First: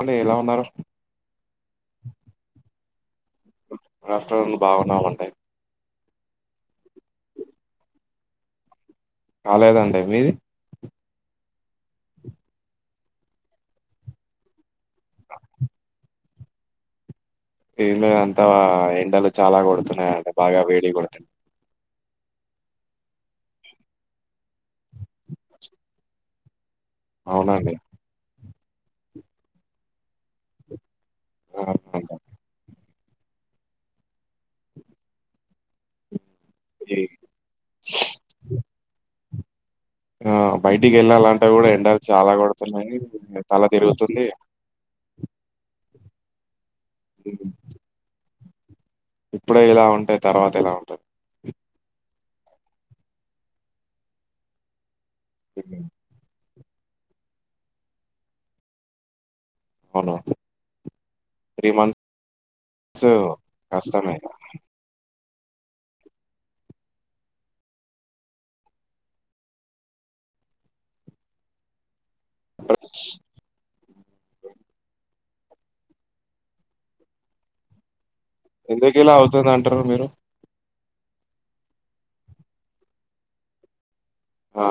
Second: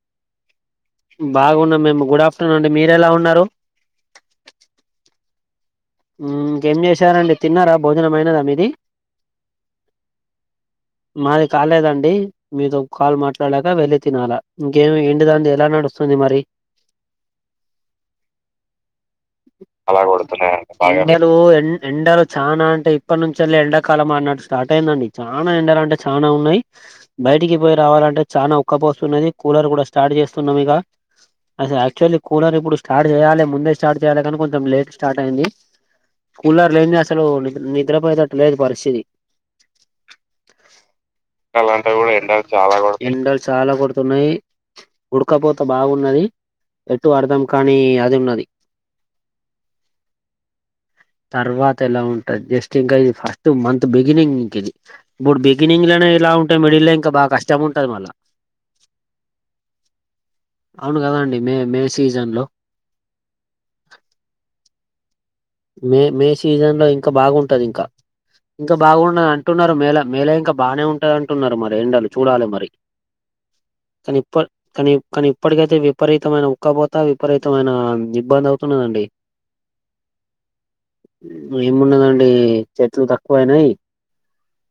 అంట ఎలా ఉన్నారు బాగున్నాం మేము గుడ్ ఆఫటర్నూన్ అండి మీర ఎలా ఉన్న రాష్ట్రాలు బాగున్నా ఉంటాయి ఇంకేం చేశారంండి తిన్నారా భోజనమైనదా మీది రాలేదండి మీది మాది కాలేదండి మీరు కాల్ మాట్లాడలేక వెళ్ళి తినాలా ఇంకేమి ఏంటి దాం ఎలా నడుస్తుంది మరి ఇలు అంతవ ఎ అలా కొడుతున్ ఎండలు చాలా అంటే ఇప్పటి నుంచి వెళ్ళి ఎండాకాలం అన్నట్టు స్టార్ట్ అయిందండి చాలనా ఎండలు అంటే చాలనా ఉన్నాయి బయటికి అవునండి. పోయి రావాలంటే చానా ఉక్కపోస్తున్నది కూలర్ కూడా స్టార్ట్ చేస్తున్నాం ఇక ఆ! అసల్ అంతే. యాక్చువల్లీ కూలర్ ఇప్పుడు స్టార్ట్ చేయాలి ముందే స్టార్ట్ చెయ్యాలే కానీ కొంచెం లేట్ స్టార్ట్ అయ్యింది కూలర్ ఈ లేనిదే అసలు నిద్ర నిద్రపోయేటట్టు లేదు పరిస్థితి ఆ బయటికి వెళ్ళాలంటే కూడా ఎండల్ చాలా కొడుతున్నాయి తల తిరుగుతుంది ఉడకపోతా బాగున్నది ఎటు అర్ధం హ్మ్. కానీ అది ఉన్నది ఇప్పుడే ఇలా ఉంటే తర్వాత ఇలా ఉంటది తే ఎలా ఉంటది జస్ట్ ఇంకా ఇది ఫస్ట్ మంత్ బిగినింగ్ ఇంక్ ఇది ఇప్పుడు హ్మ్. బిగినింగ్ లోనే ఇలా ఉం టే మెడిలే ఇంకా బాగా కష్టం ఉంటది మళ్ళ అవును అవును కదండి May three May months season లో కష్టమే ఇక మే మే సీజన్ లో ఇంకా బాగుంటది ఇంకా ఇంకా బాగుండది అంటున్నారు మేలో మేలో ఇంకా బానే ఉంటది అంటున్నారు మరి ఎండలు చూడలే మరి కానీ ఇప్ప కానీ కానీ ఇప్పటికైతే విపరీతమైన ఉక్కపోతా విపరీతమైన ఇబ్బంది ఎందుకు అవుతున్నదండి ఇలా అవుతుంద అంటారు మీరు ఏమున్నదండి చెట్లు తక్కువైనాయి ఆ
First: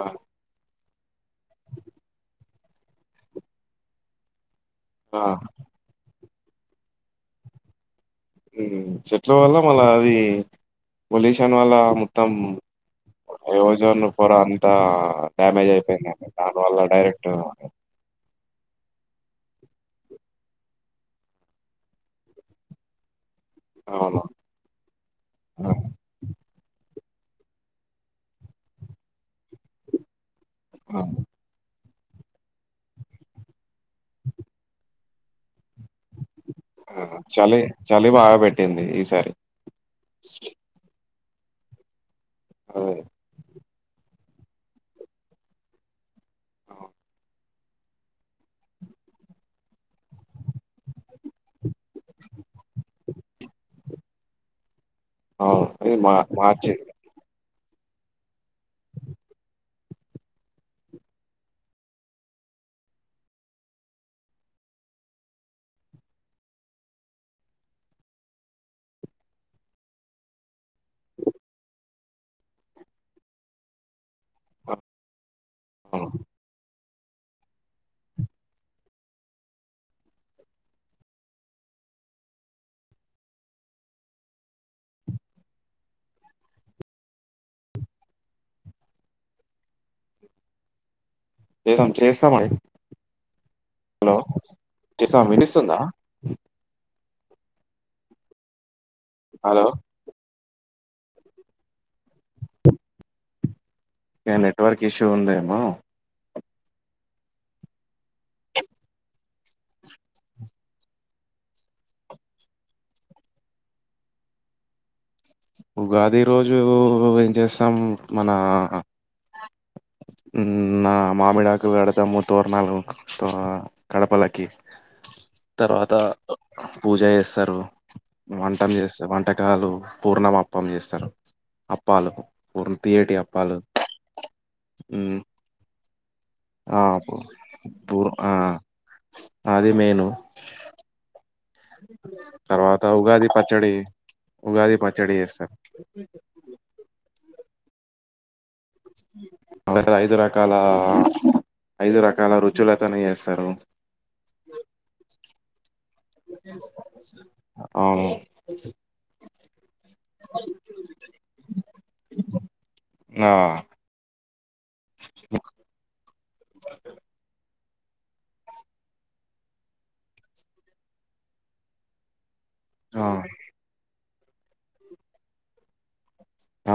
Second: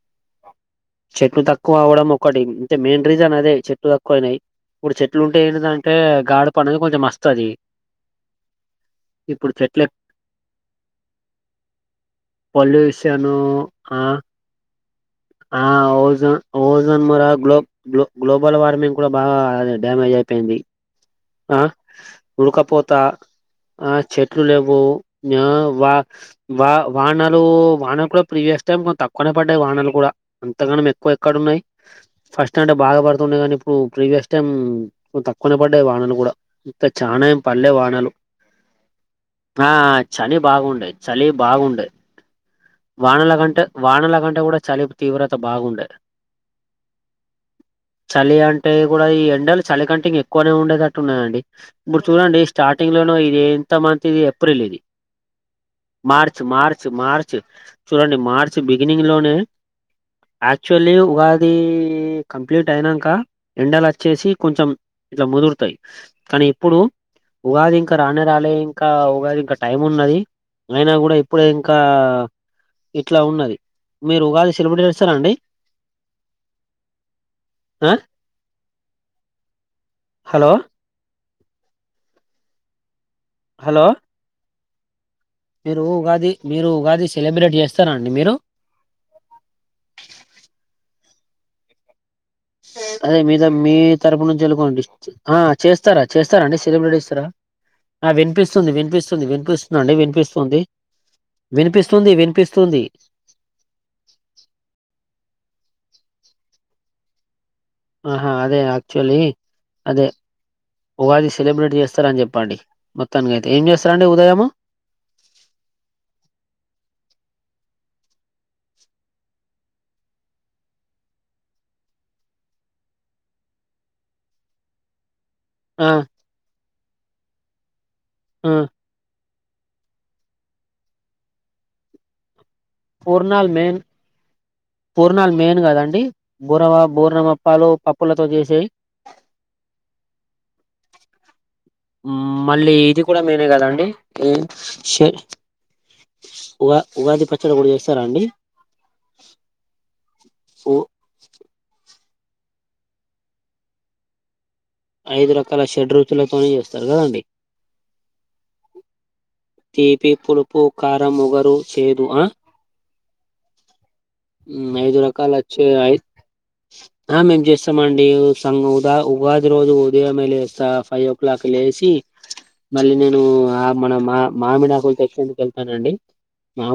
చెట్టు తక్కువ అవ్వడం ఒకటి అంతే మెయిన్ రీజన్ అదే చెట్లు తక్కువయినాయి ఇప్పుడు ఆ చెట్లు ఉంటే ఏంటిదంటే గాడ పని కొంచెం మస్తది ఉ చెట్ల వల్ల మళ్ళ అది పొల్యూషన్ వల్ల మొత్తం పొల్యూషన్ ఆ ఓజోన్ పోరా అంతా ఆ డ్యామేజ్ అయిపోయిందండి ఓజో దాని వల్ల ఓజోన్ మర డైరెక్ట్ గ్లోబ గ్లోబ గ్లో బల్ వార్మింగ్ కూడా బాగా డామేజ్ అయిపోయింది ఆ ఉడుకపోతా ఆ అవును చెట్లు లేవు మియా ఆ వా వా వానాలు వానలు కూడా ప్రీవియస్ టైమ్ కొంత తక్కువనే పడ్డాయి వానాలు కూడా అంతగానం ఆ ఎక్కువ ఎక్కడ ఉన్నాయి ఫస్ట్ అంటే బాగా పడుతుండే కానీ ఇప్పుడు ప్రీవియస్ టైమ్ తక్కువనే పడ్డాయి వానలు కూడా ఇంకా ఆ చానా ఏం చలి బడ్లే చలి వానలు బాగా పెట్టింది ఈసారి ఆ ఆ చలి బాగుండేది చలి బాగుండేది అదే వానాల కంటే వానల కంటే కూడా చలిపు తీవ్రత బాగుండదు చలి అంటే కూడా ఈ ఎండలు చలి కంటే ఇంక ఎక్కువనే ఉండేది టున్నదండి ఇప్పుడు చూడండి స్టార్టింగ్ లోన ఇది ఎంత మంత్ ఇది ఎప్రిల్ ఇది అవును ఇది మా మార్చ మార్చి మార్చ మార్చ చూడండి మార్చి బిగినింగ్ లోనే యాక్చువల్లీ ఉగాది కంప్లీట్ అయినాక ఎండల వచ్చేసి కొంచెం ఇట్లా ముదురుతాయి కానీ ఇప్పుడు ఉగాది ఇంకా రానే రాలే ఇంకా ఉగాది ఇంకా టైం ఉన్నది అయినా కూడా ఇప్పుడే ఇంకా ఇట్లా ఉన్నది మీరు ఉగాది సెలబ్రేట్ చేస్తారండి అవును ఆ హలో హలో మీరు ఉగాది మీరు ఉగాది సెలబ్రేట్ చేస్తారండి మీరు లేసం అదే మీతో మీ హలో తరపు నుంచి వెళకోండి చేస్తాం ఆ వినిస్తుందా చేస్తారా చేస్తారా అండి సెలబ్రిటీస రా వినిపిస్తుంది వినిపిస్తుంది హలో వినిపిస్తుంది అండి వినిపిస్తుంది వినిపిస్తుంది వినిపిస్తుంది ఏ నెట్వర్క్ ఇష్యూ ఉందేమో ఆహా అదే యాక్చువల్లీ అదే ఉగాది సెలబ్రేట్ చేస్తారని చెప్పండి మొత్తానికి అయితే ఏం చేస్తార అండి ఉదయము ఉగాది రోజు ఏం చేస్తాం మన [inaudible] నా మామిడాకు కడతాము తోరణాలుగు గాడపలకి ఆ తర్వాత పూజ చేస్తారు ఆ వంటం చేస్తారు వంట వంటకాలు పూర్ణమ అప్పం చేస్తారు అప్పాలుకు ఉరు తియేటి పూర్ణాల్ అప్పాలు మెయిన్ మ్మ్ పూర్ణాలు మెయిన్ కదాండి బోరమా ఆ పూ- బోరమా పాలు పూర్ పాప్పులతో ఆ చేసాయి అది మెయిను మళ్ళీ తర్వాత ఇది కూడా ఉగాది మెయినే పచ్చడి కదండి ఉగాది పచ్చడి చేస్తారు ఉగా ఉగాది పచ్చడి కూడా చేస్తారా అండి అ ఐదు రకాల ఉ ఐదు రక కల రుచులతనే చేస్తారు ఐదు రకాల షడ్రఋతులతోనే చేస్తారు కదండి అవును తీపి పులుపు కారం వగరు చేదు ఆ ఆ ఐదురకాలచ్చ మేమ్ ఇస్తమండి సంఘ ఉద ఉగాది రోజు ఉదయంమే లేస్తా ఫైవ్ ఓ క్లాక్ లేసి మళ్ళీ ఆ నేను ఆ మన మా మామిడి ఆకులు తెచ్చేందుకు వెళ్తానండి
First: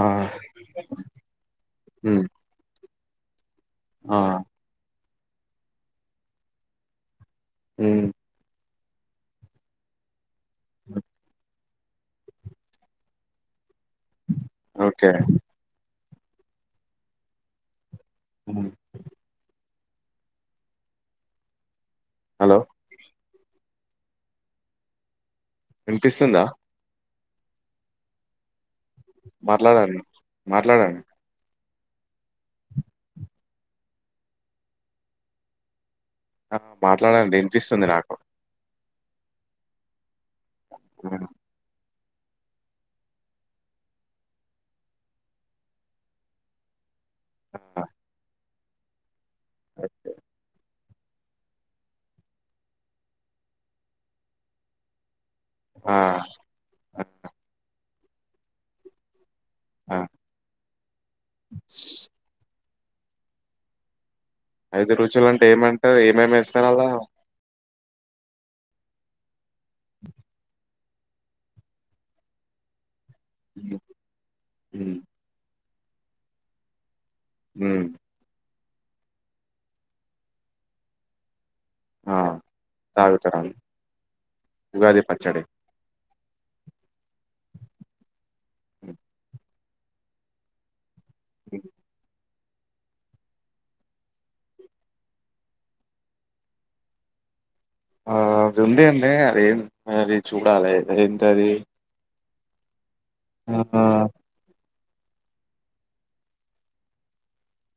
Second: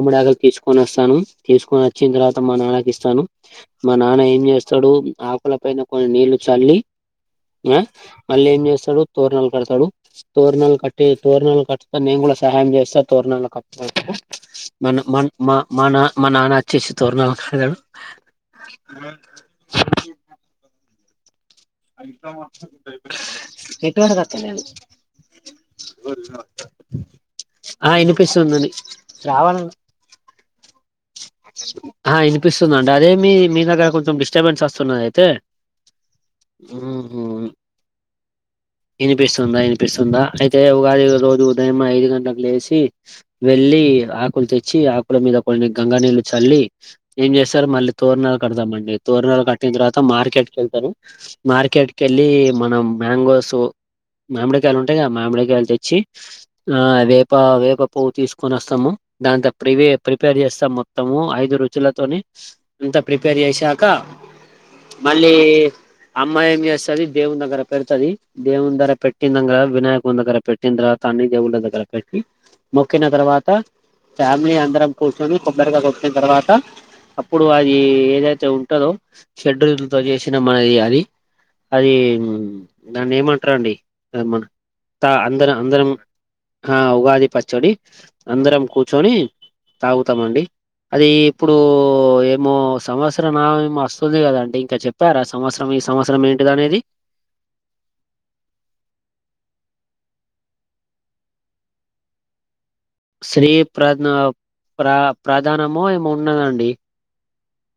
ఆ తీసుకొని వస్తాను తీసుకొని వచ్చిన మ్మ్ తర్వాత మా నాన్నకి ఇస్తాను మా ఆ నాన్న ఏం చేస్తాడు ఆకుల పైన కొన్ని నీళ్లు చల్లి ఆ మ్మ్ మళ్ళీ ఏం చేస్తాడు తోరనాలు కడతాడు తోరనాలు కట్టటి తోరనాలు కట్టతా నేను కూడా సహాయం చేస్తా తోరణలకుప్పుడయితే మన ఓకే మ మన మా నాన్న వచ్చేసి తోరణాలు కాడతాడు అవును హలో ఎటుంట కతలేదు వినిపిస్తుందా ఆ వినిపిస్తుందని మాట్లాడడి మాట్లాడడి ఆ ఇనిపిస్తుందిండి అదే మీ మీ దగ్గర కొంచెం డిస్టర్బెన్స్ వస్తున్నది అయితే ఆ మాట్లాడాలడి వినిపిస్తుంది నాకు వినిపిస్తుందా వినిపిస్తుందా అయితే ఉగాది ఉమ్, రోజు ఉదయం ఐదు గంట లేసి వెళ్ళి ఆకులు తెచ్చి ఆకుల మీద కొన్ని గంగా నీళ్ళు చల్లి ఏం చేస్తారు ఆ మళ్ళీ తోరనాలు కడదామండి తోరనాాలు కట్టిన తర్వాత మార్కెట్ కి వెళ్తాను మార్కెట్ క వెళ్ళి మనం మాంగోస్ మామిడికాయలు ఉంటాయి క మామిడికాయ ఆ తెచ్చి ఆ వేప వేప పువ్వు తీసుకొని వస్తాము దాంతా ప్రివే ఆ. ప్రిపేర్ చేస్తాం మొత్తము ఐదు రుచులతోని అంతా ప్రిపేర్ చేసాక ఐదు రుచులు మళ్ళీ అంటే ఏమంటారు ఏమేమి అమ్మాయి ఏం వేస్తారు అలా చేస్తది దేవున్దగ్గర పెడతది దేవుని దర పెట్టిందంగర వినాయక దగ్గర పెట్టింద్ర తండ అన్ని దేవుళ దగర పెట్టి మ మోకిన తర్వాత ఫ్యామిలీ అందరం మ్మ్ కూర్చొని కొబ్బరిగా కొట్టిన తర్వాత అప్పుడు అది మ్మ్ ఏదైతే ఉంటందో షెడ్యూల్ తో చేసినా మనది అది అది ఆ దాన్న తాగుతారాళ్ళు ఏమంటారుండి మ ఉగాది పచ్చడి అందరం అందరం ఆ ఉగాది పచ్చడి అందరం హ్మ్. కూర్చొని తాగుతామండి అది ఇప్పుడు మో సంవత్సరం ఏమో వస్తుంది కదా అంటే ఇంకా చెప్పారా సంవత్సరం ఈ సంవత్సరం ఏంటిద అనేది [inaudible] ఆ అది ఉంది అండి అది అది చూడాలి ఏంత అది స్త్రీ ప్రధ ప్ర ప్రాధానమో ఏమో ఉన్నదండి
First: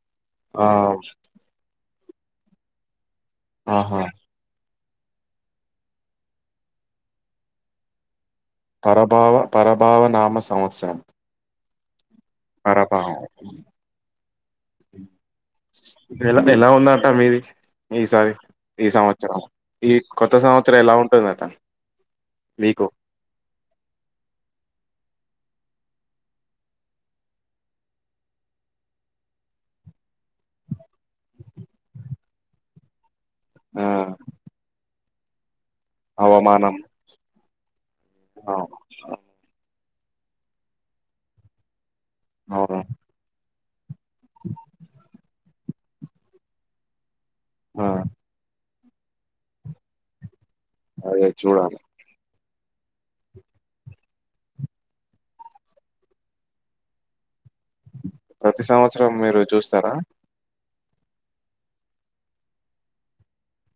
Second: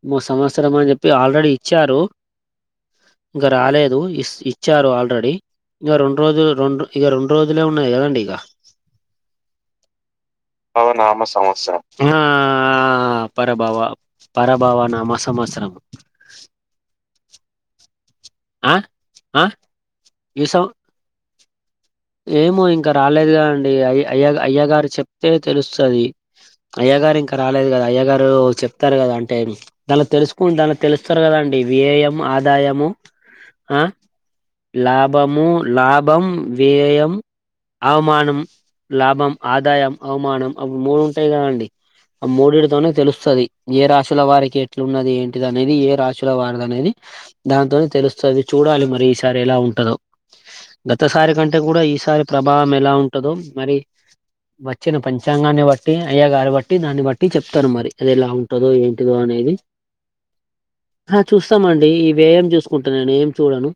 మూ ఆ సంవత్సరం అని చెప్పి ఆల్రెడీ ఇచ్చారు ఇంగ రాలేదు ఆహా ఇస్ ఇ ఇచ్చారు ఆల్రెడీ ఇక రెండు రోజులు రెండు ఇక రెండు రోజులే ఉన్నాయి కదండి ఇగ పరభావ పరభావ నామ సంవత్సరం భవనామ సంవత్సరం పరభావం ఆ పరభావ పరభావ నామ సంవత్సరం ఎలా ఎలా ఉన్నాట మీది? ఈసారి ఆ ఈ సంవత్సరం ఆ ఈ కొత్త ఈ సం సంవత్సరం ఎలా ఉంటుందట. ఏమో మీకు ఇంకా రాలేదు కదండి అయ అయ్య అయ్య గారు చెప్తే తెలుస్తది. అయ్య గారు ఇంకా రాలేదు కదా అయ్య గారు చెప్తారు కదా అంటే దానిలో తెలుసుకున్ దానిలో తెలుస్తారు కదా అం అండి వియ్యయము ఆదాయము ఆ లాభము లాభం. అవమానం వ్యయయం అవమానం ఆ లాభం ఆదాయం అవమానం అప్పుడు మూడు ఉంటాయి కదా అండి ఆ అవును మూడుటితోనే తెలుస్తది ఏ రాశ్ ల వారికి ఎట్లున్నది ఏంటి అనేది ఏ రాశుల వారి అనేది దాంతో ఆ తెలుస్తది చూడాలి మ ఈ సారి ఎలా ఉంటదొ గత అదే సారి కంటే చూడాలి కూడా ఈసారి ప్రభావం ఎలా ఉంటదొ మరి వచ్చిన పంచాంగాన్ని బట్టి అయ్య గారు బట్టి దాన్ని బట్టి చెప్ చెప్తారు మరి అది ఎలా ప్రతి ఉంటదో సంవత్సరం ఏంటిదో మీరు అనేది చూస్తారా ఆ చూస్తామండి ఈ వ్యయం చూసుకుంటా నేను ఏం చూడను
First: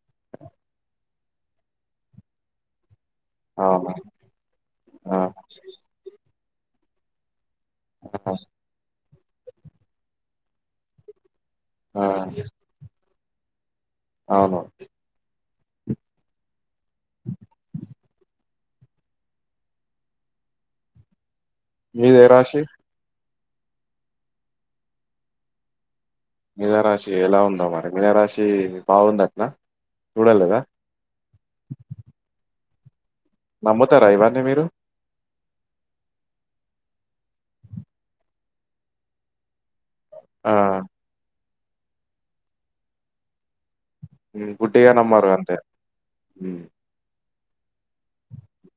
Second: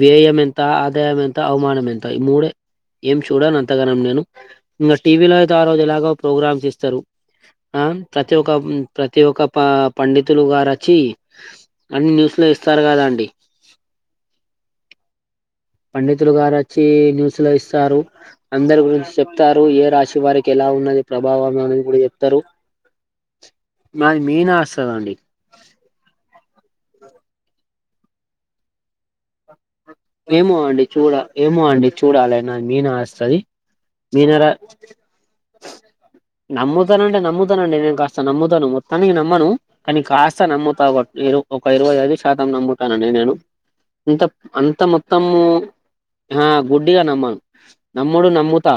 వ్యయం ఎంత ఆదాయం ఎంత అవమానం ఎంత ఈ మూడే ఏం చూడాను అవును అంతగానం నేను ఇంకా టీవీలో అయితే ఆ రోజు ఎలాగో ప్రోగ్రామ్స్ ఇస్తరు ఆ ప్రతి ఒక్క ప్రతి ఒక్క ప పండితులు గారు అచ్చి ఆ అన్ని న్యూస్ లో ఇస్తారు కదాండి. అవును. పండితులు గారు వచ్చి న్యూస్ లో ఇస్తారు. అందరి గురించి చెప్తారు ఏ రాశి వారికి ఎలా ఉన్నది ప్రభావం అనేది కూడా మీదే చెప్తరు. రాశి మాది మీనా వస్తదండి. మీనరాశి ఎలా ఉందో మరి మీనరాశి బాగుందట్నా? ఏమో అండి చూడ ఏమో అండి చూడాలె నా మీనాస్ స్తది నమ్ముతారా ఇవన్నీ మీనరా మీరు? నమ్ముతానండి నమ్ముతానండి నేను కాస్త నమ్ముతాను మొత్తానికి నమ్మను. కానీ కాస్త ఆ! నమ్ముతా ఏదో ఒక ఇ ఒక ఇరువై ఐదు శాతం నమ్ముతానండి నేను అంత హ్మ్. అంత గుడ్డిగా నమ్మరు మొత్తము అంతే. ఆ హ్మ్. గుడ్డిగా నమ్మను నమ్ముడు నమ్ము తా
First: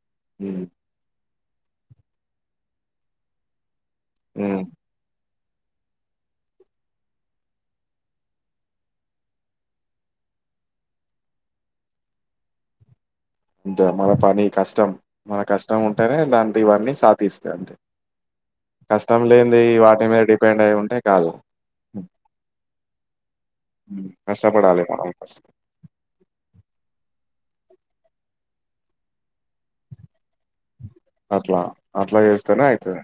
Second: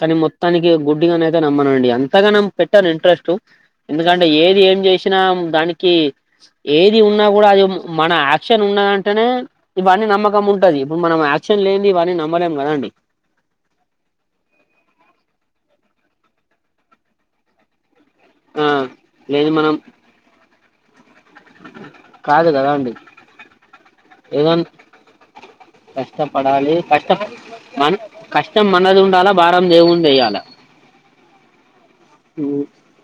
కానీ హ్మ్. మొత్తానికి గుడ్డిగానే నమ్మను అండి అంతగానం పెట్టను ఇంట్రెస్టు ఎందుకంటే ఏది హ్మ్. ఏం చేసినా దానికి ఏది ఉన్నా కూడా అది మన యాక్షన్ ఉన్నదంటేనే ఇవన్నీ నమ్మకం ఉంటది ఇప్పుడు మనం యాక్షన్ లేన్ది ఇవన్నీ నమ్మలేం కదా అండి. అంతే మన పని కష్టం మన కష్టం ఉంటేనే దానికి ఇవన్నీ సాధిస్తే అంతే ఆ కష్టం లేదు లేన్ది మనం వాటి మీద డిపెండ్ అయి ఉంటాయ్ కాదు కదా అండి ఏదన్ కష్టపడాలి మనం ఫస్ కష్టపడాలి కష్ట మన కష్టం మనది ఉండాలా భారం దేవుం దెయ్యాల. అట్లా అట్లా చేస్తేనే అయితది.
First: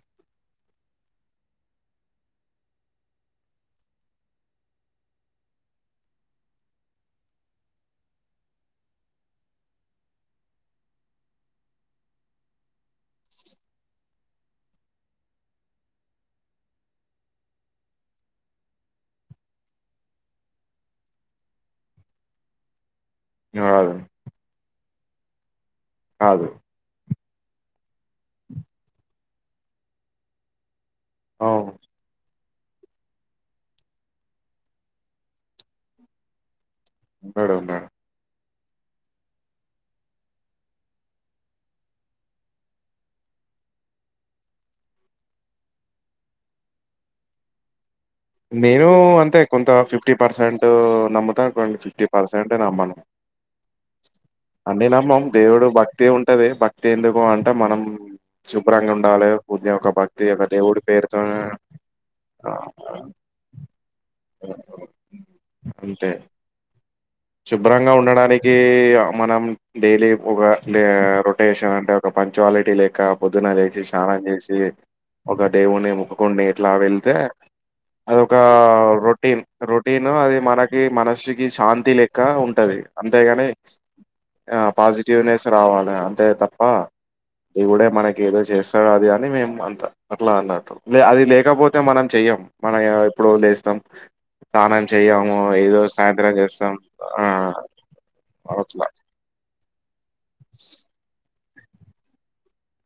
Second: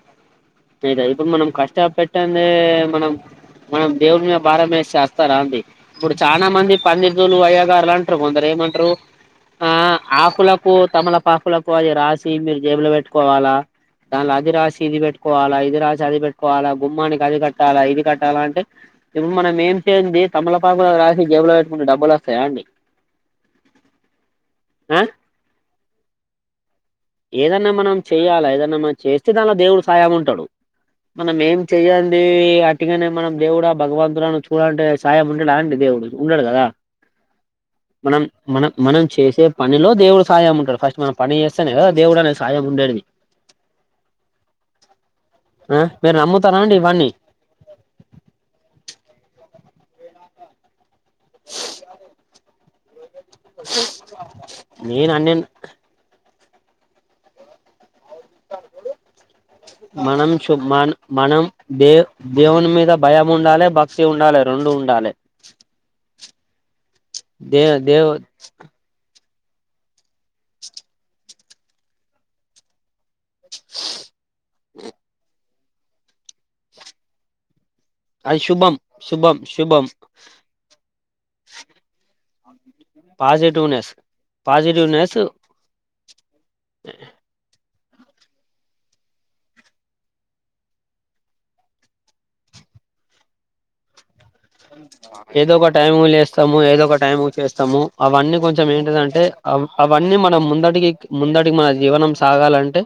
ఏదైతే మనం కష్ట పెట్టందే మనం మనం దేవుడి మీ భారం వేసి చేస్తారా అంది ఇప్పుడు చానా మంది పండితులు అయ్య గార్లు అంటారు కొందరు మంట్రు ఆ ఆకులకు తమలపాకులకు అది రాసి మీరు జేబులో పెట్టుకోవాలా? దానిలో అది రాసి ఇది బెట్ ట్కోవాలా ఇది రాసి అది పెట్కోవాలా గుమ్మానికి అది కట్టాలా ఇది కట్టాలా అంటే ఇప్పుడు మనం ఏం చేంది తమలపాకులో రాసి జేబులో పెట్టుకుంటేే డబ్బులు వస్తాయా అండి? ఆ ఆ ఆగు ఏదన్నా మనం చెయాలా ఏదన్నా మనం చేస్తే దానిలో దేవుడు సయం ఉంటాడు మనం ఏం అవును. చెయ్యాలి గట్టిగానే మనం దేవుడా భగవంతుడా నన్ను చూడు అంటే సాయం ఉండడా అండి దేవుడు ఉండడు కదా ఉన్నాడు ఉన్నాడు మనం మనం చేసే పనిలో దేవుడు సాయం ఉంటడు ఫస్ట్ మనం పని చేస్తేనే కదా దేవుడు అనే సాయం ఉండేడిది ఆ మీర్ నమ్ముతారాండి ఇవన్ని నేను అంటే కొంత ఫిఫ్టీ పర్సెంట్ నమ్ముత కొన్ని ఫిఫ్టీ పర్సెంట్ నమ్మను నేను అన్నినమ్మం అన్ని దేవుడు భక్తి ఉం టది భక్తి ఎందుకు అంటే మనం శుభ్రంగా ఉండాలి ఉండే ఒక భక్తి మనం ఒక చు దేవుడి మన పేరుతో మనం దే ఆ దేవుని మీద భయం ఉండాలి భక్తి ఉండాలె రెండు ఉండాలె టే శుభ్రంగా దేవ్ ఉండడానికి మనం డైలీ ఒక డే రొటేషన్ అంటే ఒక పంచువాలిటీ లేక పొద్దున చేసి స్నానం చేసి ఒక దేవుని మొక్కుకొని ఇట్లా వెళ్తే అదొక అది శుభం శుభం రొటీన్ శుభం రొటీన్ అది మనకి మనసుకి శాంతి లే కా ఉంటది పాజిటునేస్ ఆ పాజిటివ్నెస్ రావాల అంతే తప్ప దేవుడే మనకి ఏదో చేస్తారో అది అని మేమ్ అంత అట్లా అన్నట్టు అది లేకపోతే మనం చెయ్యం మన ఎప్పుడు లేస్తాం స్నానం చెయ్యము ఏదోక ఏదో టైం సాయంత్రం లేస్తాము చేస్తాం ఏదోక ఆ టైము చేస్తాము అవన్నీ కొంచెం అట్లా ఏంటిది అంటే అవ్ అవన్నీ మనం ముంద అడుగెక్కి ముంద మా జీవనం సాగాలంటే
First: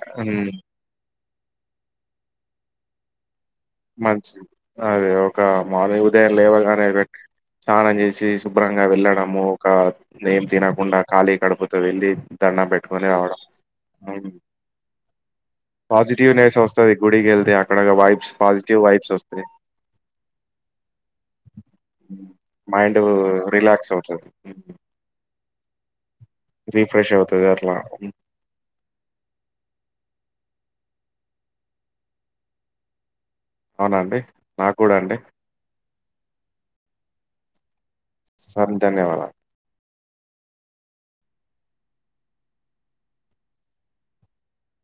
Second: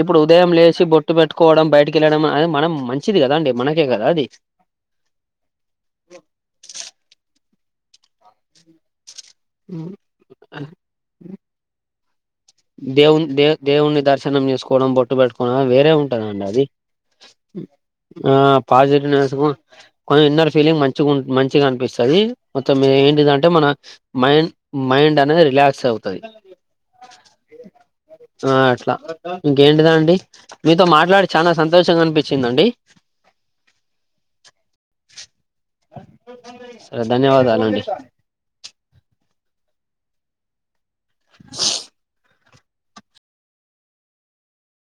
ఇప్పుడు హ్మ్. ఉదయం లేచి బొ ట్టు పెట్టుకోవడం బయటకి ఎళ్ళడం అది మనం మంచిది కదండి మంచి అదే ఒక మార్నింగ్ ఉదయం లేవగానే పెట్ స్నానం చేసి శుభ్రంగా వెళ్ళడము ఒక నేం తినకుండా ఖాళీ కడపుతో వెళ్లి దణ్ణం పెట్టుకుని దేవుని రావడం దే దేవుని దర్శనం చేసుకోవడం బొట్టు పెట్టుకోవడం వేరే పాజిటివ్ ఉంటదండి నెస్ అది వస్తుంది గుడికి ఏళ్ తే అక్కడ వైబ్స్ ఆ పాజి పాజిటివ్నెస్ కొ ఇన్నర్ ఫీలింగ్ మంచి గు మంచిగా అనిపిస్తది మొత్తం మైండ్ ఏంటిది అంటే మన రిలాక్స్ అవుతది మై మైండ్ అనేది రిలేక్స్ అ రిఫ్రెష్ అవుతద ఆ అట్లా ఇంకెంటి అండి మీతో మాట్లాడి చాలా సంతోషంగా అనిపించిందండి అవునా అండి? నాకు కూడా అండి. సరే ధన్యవాదాలు అండి అంతే నీవళ